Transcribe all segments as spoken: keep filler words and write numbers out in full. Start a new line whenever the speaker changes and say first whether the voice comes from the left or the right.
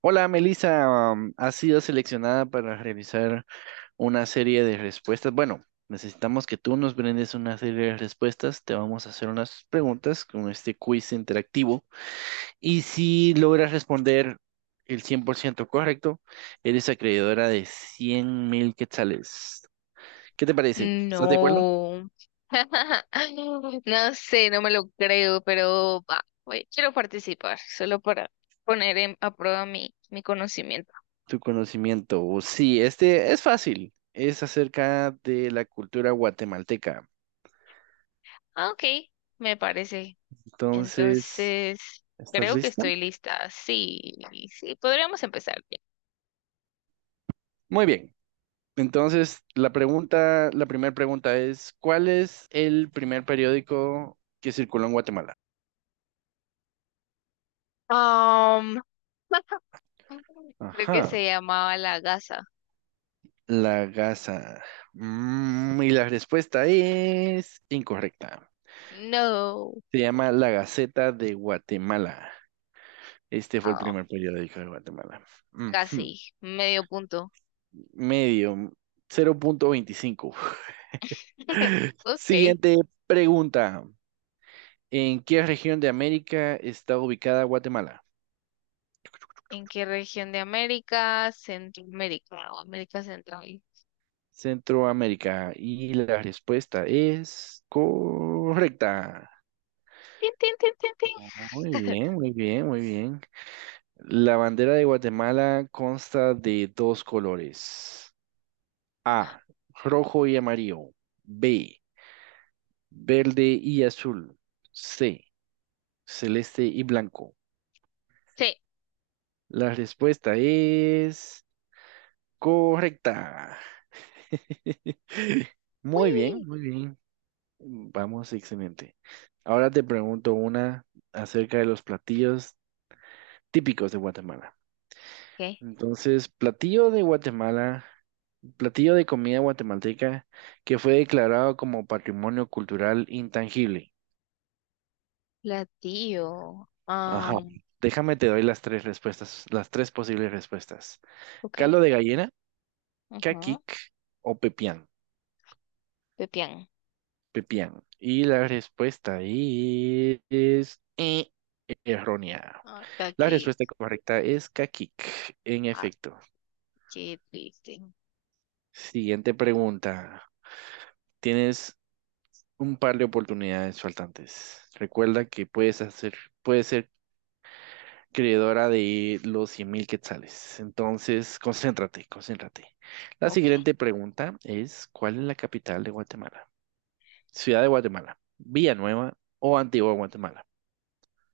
right: Hola, Melissa, um, has sido seleccionada para realizar una serie de respuestas. Bueno, necesitamos que tú nos brindes una serie de respuestas. Te vamos a hacer unas preguntas con este quiz interactivo. Y si logras responder el cien por ciento correcto, eres acreedora de cien mil quetzales. ¿Qué te parece? ¿Estás de acuerdo?
left: No. No sé, no me lo creo, pero va, voy- quiero participar, solo para poner en- a prueba mi, mi conocimiento.
right: Tu conocimiento. Sí, este es fácil. Es acerca de la cultura guatemalteca.
left: Ah, ok, me parece.
right: Entonces,
left: Entonces,
right: ¿estás
left: creo que
right: lista?
left: estoy lista. Sí, sí, podríamos empezar bien.
right: Muy bien. Entonces, la pregunta, la primera pregunta es, ¿cuál es el primer periódico que circuló en Guatemala?
left: Am, creo que
right: Ajá,
left: se llamaba la gasa.
right: La Gaza. Mm, y la respuesta es incorrecta.
left: No.
right: Se llama La Gaceta de Guatemala. Este fue el
left: Ah,
right: primer periódico de Guatemala.
left: casi,
right: Ujú.
left: medio punto.
right: Medio, cero punto veinticinco.
left: Ok.
right: Siguiente pregunta. ¿En qué región de América está ubicada Guatemala?
left: ¿En qué región de América? Centroamérica o América Central.
right: Centroamérica. Y la respuesta es correcta.
left: Tin, tin, tin, tin, tin.
right: Muy bien, muy bien, muy bien. La bandera de Guatemala consta de dos colores. A, rojo y amarillo. B, verde y azul. C, celeste y blanco.
left: Sí.
right: La respuesta es correcta. Muy bien,
left: Uy.
right: muy bien. Mm, Vamos, excelente. Ahora te pregunto una acerca de los platillos típicos de Guatemala.
left: ¿Qué?
right: Entonces, platillo de Guatemala, platillo de comida guatemalteca que fue declarado como patrimonio cultural intangible.
left: Platillo.
right: Ajá.
left: Um,
right: Déjame te doy las tres respuestas, las tres posibles respuestas.
left: ok.
right: Caldo de gallina,
left: Ujú.
right: caquic o pepián.
left: Pepián.
right: Pepián. Y la respuesta es... Errónea.
left: Ah, está
right: La
left: aquí.
right: respuesta correcta es Kakik. En
left: Ah,
right: efecto.
left: qué triste.
right: Siguiente pregunta. Tienes un par de oportunidades faltantes. Recuerda que puedes hacer, puedes ser creadora de los 100 mil quetzales. Entonces, concéntrate, concéntrate. La
left: Ok.
right: siguiente pregunta es, ¿cuál es la capital de Guatemala? Ciudad de Guatemala, Villanueva o Antigua Guatemala.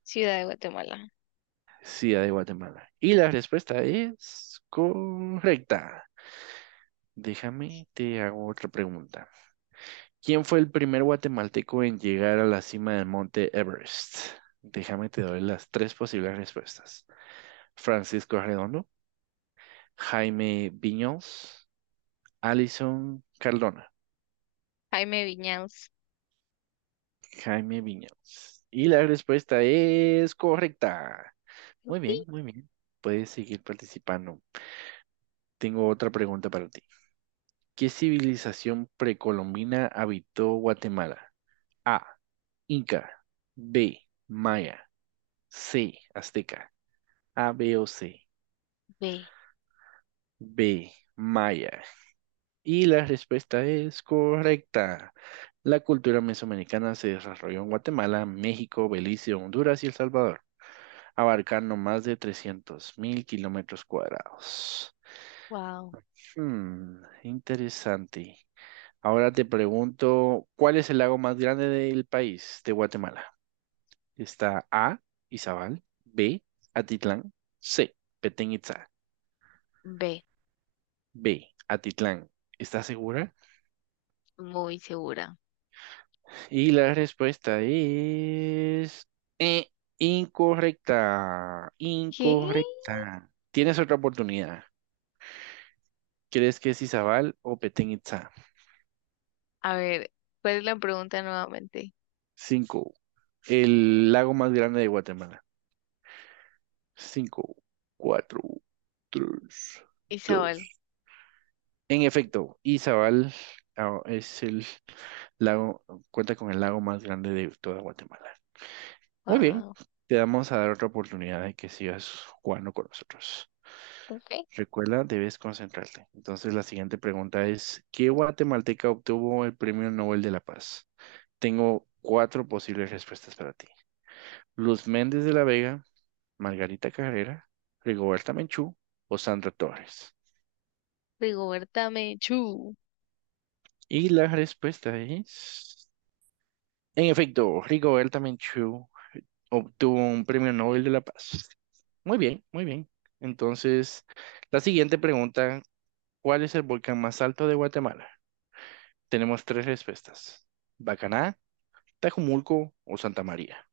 left: Ciudad de Guatemala.
right: Ciudad de Guatemala. Y la respuesta es correcta. Déjame, te hago otra pregunta. ¿Quién fue el primer guatemalteco en llegar a la cima del monte Everest? Déjame, te doy las tres posibles respuestas. Francisco Redondo, Jaime Viñols, Alison Cardona.
left: Jaime Viñals.
right: Jaime Viñols. Y la respuesta es correcta. Muy
left: Upi.
right: bien, muy bien. Puedes seguir participando. Tengo otra pregunta para ti. ¿Qué civilización precolombina habitó Guatemala? A. Inca. B. Maya. C, azteca. A, B o C.
left: B.
right: B, maya. Y la respuesta es correcta. La cultura mesoamericana se desarrolló en Guatemala, México, Belice, Honduras y El Salvador, abarcando más de trescientos mil kilómetros cuadrados.
left: Wow.
right: Hmm, interesante. Ahora te pregunto, ¿cuál es el lago más grande del país, de Guatemala? Está A, Izabal, B, Atitlán, C, Petén Itzá.
left: B.
right: B, Atitlán. ¿Estás segura?
left: Muy segura.
right: Y la respuesta es eh, incorrecta,
left: ¿Qué?
right: incorrecta. Tienes otra oportunidad. ¿Crees que es Izabal o Petén Itzá?
left: A ver, ¿cuál es la pregunta nuevamente?
right: Cinco. El lago más grande de Guatemala. Cinco, cuatro, tres,
left: Isabel.
right: dos. En efecto, Izabal ah, es el lago, cuenta con el lago más grande de toda Guatemala. Muy bien,
left: Wow.
right: te vamos a dar otra oportunidad de que sigas jugando con nosotros.
left: Ok.
right: Recuerda, debes concentrarte. Entonces, la siguiente pregunta es, ¿qué guatemalteca obtuvo el Premio Nobel de la Paz? Tengo cuatro posibles respuestas para ti. Luz Méndez de la Vega, Margarita Carrera, Rigoberta Menchú o Sandra Torres.
left: Rigoberta Menchú.
right: Y la respuesta es, en efecto, Rigoberta Menchú obtuvo un premio Nobel de la Paz. Muy bien, muy bien. Entonces, la siguiente pregunta, ¿cuál es el volcán más alto de Guatemala? Tenemos tres respuestas, Bacaná, Tajumulco o Santa María.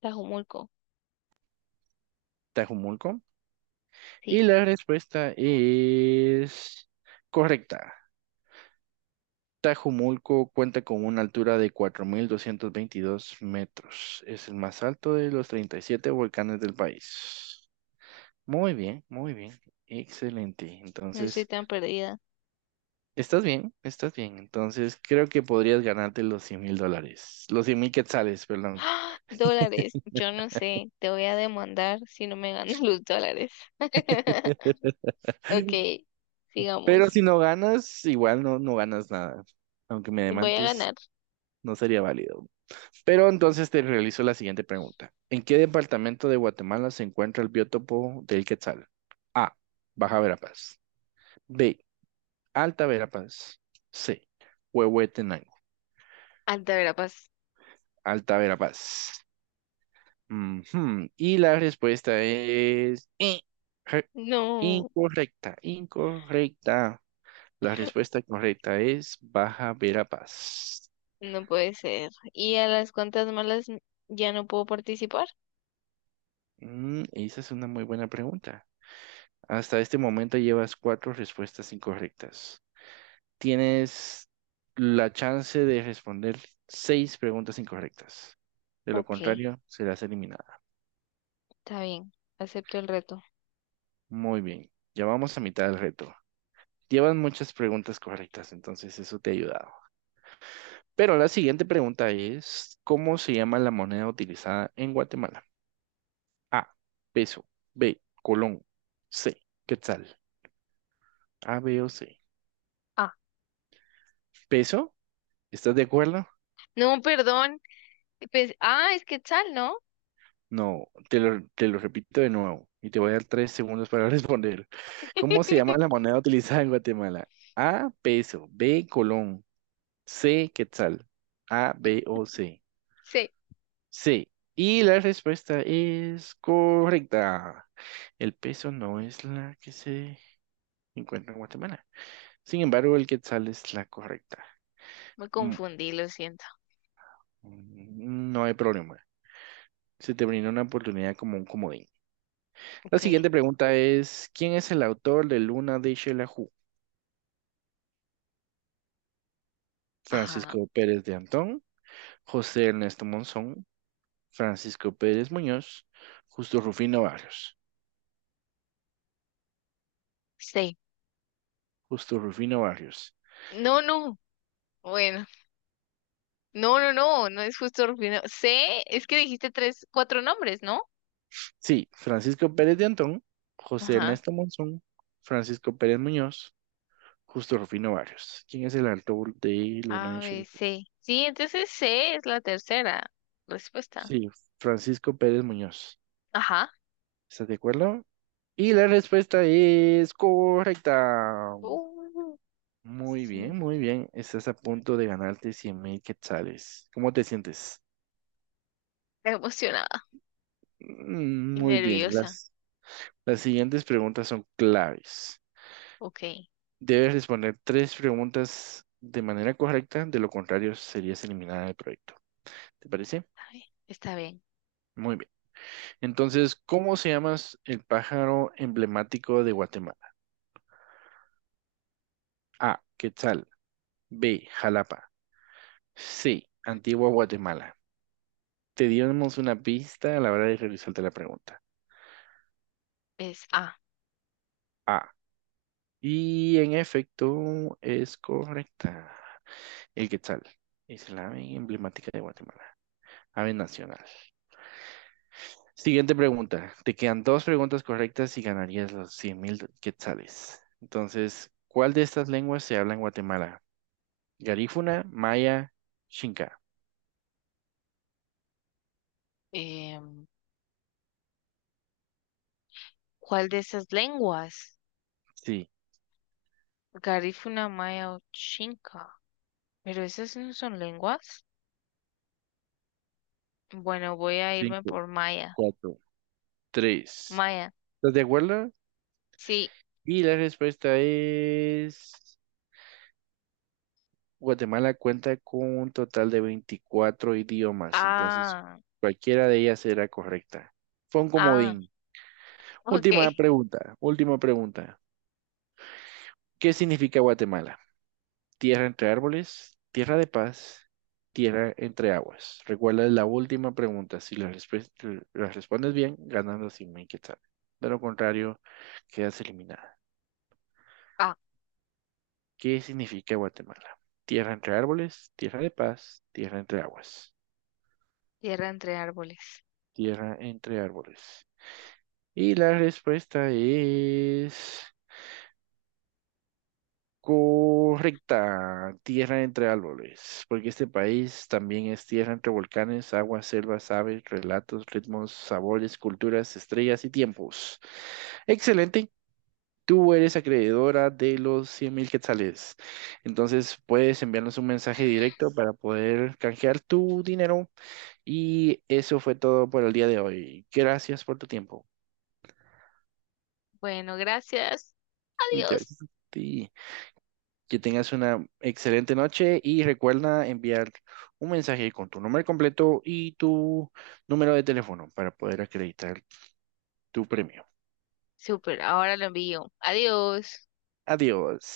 left: Tajumulco,
right: Tajumulco.
left: sí,
right: Y la respuesta es correcta. Tajumulco cuenta con una altura de cuatro mil doscientos veintidós metros. Es el más alto de los treinta y siete volcanes del país. Muy bien, muy bien. Excelente.
left: no estoy
right: Entonces,
left: tan perdida.
right: estás bien, estás bien. Entonces creo que podrías ganarte los cien mil dólares, los cien mil quetzales, perdón.
left: ¡Ah! Dólares, yo no sé, te voy a demandar si no me ganas los dólares. Ok,
right: Pero
left: sigamos.
right: si no ganas, igual no, no ganas nada. Aunque me
left: Voy a
right: demandes,
left: ganar.
right: no sería válido. Pero entonces te realizo la siguiente pregunta. ¿En qué departamento de Guatemala se encuentra el biótopo del quetzal? A. Baja Verapaz. B. Alta Verapaz. C. Huehuetenango.
left: Altaverapaz.
right: Alta Verapaz. Ujú. Y la respuesta es eh, re-
left: No,
right: incorrecta, incorrecta. La respuesta correcta es Baja Verapaz.
left: no puede ser. ¿Y a las cuantas malas n- ya no puedo participar?
right: Mm, esa es una muy buena pregunta. Hasta este momento llevas cuatro respuestas incorrectas. Tienes la chance de responder seis preguntas incorrectas. De lo
left: Ok,
right: contrario, serás eliminada.
left: está bien, acepto el reto.
right: Muy bien, ya vamos a mitad del reto. Llevan muchas preguntas correctas, entonces eso te ha ayudado. Pero la siguiente pregunta es, ¿cómo se llama la moneda utilizada en Guatemala? A, peso, B, colón, C, quetzal, A, B o C.
left: Ah,
right: ¿Peso? ¿Estás de acuerdo?
left: no, perdón. Pues- ah, es Quetzal, ¿no?
right: No, te lo, te lo repito de nuevo y te voy a dar tres segundos para responder. ¿Cómo se llama la moneda utilizada en Guatemala? A, peso, B, colón, C, quetzal, A, B o C.
left: Sí,
right: C. Y la respuesta es correcta. El peso no es la que se encuentra en Guatemala. Sin embargo, el quetzal es la correcta.
left: me
right: Mm,
left: confundí, lo siento.
right: mm, No hay problema. Se te brinda una oportunidad como un comodín. La
left: Ok,
right: siguiente pregunta es, ¿quién es el autor de Luna de Xelajú?
left: ajá,
right: Francisco Pérez de Antón, José Ernesto Monzón, Francisco Pérez Muñoz, Justo Rufino Barrios.
left: sí.
right: Justo Rufino Barrios.
left: No, no. Bueno, no, no, no, no es justo Rufino. C, es que dijiste tres, cuatro nombres, ¿no?
right: Sí, Francisco Pérez de Antón, José
left: Ajá.
right: Ernesto Monzón, Francisco Pérez Muñoz, Justo Rufino Barrios. ¿Quién es el autor de Luna
left: A,
right: de
left: B,
right: Xelajú?
left: C. Sí, entonces C es la tercera respuesta.
right: Sí, Francisco Pérez Muñoz.
left: Ajá.
right: ¿Estás de acuerdo? Y la respuesta es correcta.
left: Uh,
right: Muy
left: sí.
right: bien, muy bien. Estás a punto de ganarte 100 mil quetzales. ¿Cómo te sientes?
left: Emocionada
right: Mm,
left: y
right: Muy bien.
left: nerviosa.
right: Las, las siguientes preguntas son claves.
left: Ok, está
right: Debes responder tres preguntas de manera correcta, de lo contrario serías eliminada del proyecto. ¿Te parece?
left: bien. Está bien.
right: Muy bien. Entonces, ¿cómo se llama el pájaro emblemático de Guatemala? A. Quetzal. B. Jalapa. Sí, Antigua Guatemala. Te dimos una pista a la hora de realizarte la pregunta.
left: Es A.
right: Ah, y en efecto es correcta. El Quetzal es la ave emblemática de Guatemala, ave nacional. Siguiente pregunta. Te quedan dos preguntas correctas y ganarías los cien mil quetzales. Entonces, ¿cuál de estas lenguas se habla en Guatemala? Garífuna, Maya, Xinca.
left: Em, ¿cuál de esas lenguas?
right: Sí,
left: Garífuna maya o chinca. Pero esas no son lenguas. Bueno, voy a irme
right: cinco,
left: por maya.
right: cuatro, tres.
left: Maya.
right: ¿Estás de acuerdo?
left: Sí.
right: Y la respuesta es, Guatemala cuenta con un total de veinticuatro idiomas, entonces
left: Ah,
right: cualquiera de ellas será correcta. Fue un
left: ah.
right: comodín.
left: Ok.
right: Última pregunta, última pregunta. ¿Qué significa Guatemala? Tierra entre árboles, tierra de paz, tierra entre aguas. Recuerda la última pregunta. Si la, respe- la respondes bien, ganas 100 mil quetzales. De lo contrario, quedas eliminada.
left: Ah,
right: ¿Qué significa Guatemala? Tierra entre árboles, tierra de paz, tierra entre aguas,
left: tierra entre árboles.
right: tierra entre árboles. Y la respuesta es correcta, tierra entre árboles, porque este país también es tierra entre volcanes, aguas, selvas, aves, relatos, ritmos, sabores, culturas, estrellas y tiempos. Excelente. Tú eres acreedora de los 100 mil quetzales. Entonces puedes enviarnos un mensaje directo para poder canjear tu dinero. Y eso fue todo por el día de hoy. Gracias por tu tiempo.
left: Bueno, gracias. Adiós.
right: Gracias a ti. Que tengas una excelente noche y recuerda enviar un mensaje con tu nombre completo y tu número de teléfono para poder acreditar tu premio.
left: Super, ahora lo envío. Adiós.
right: Adiós.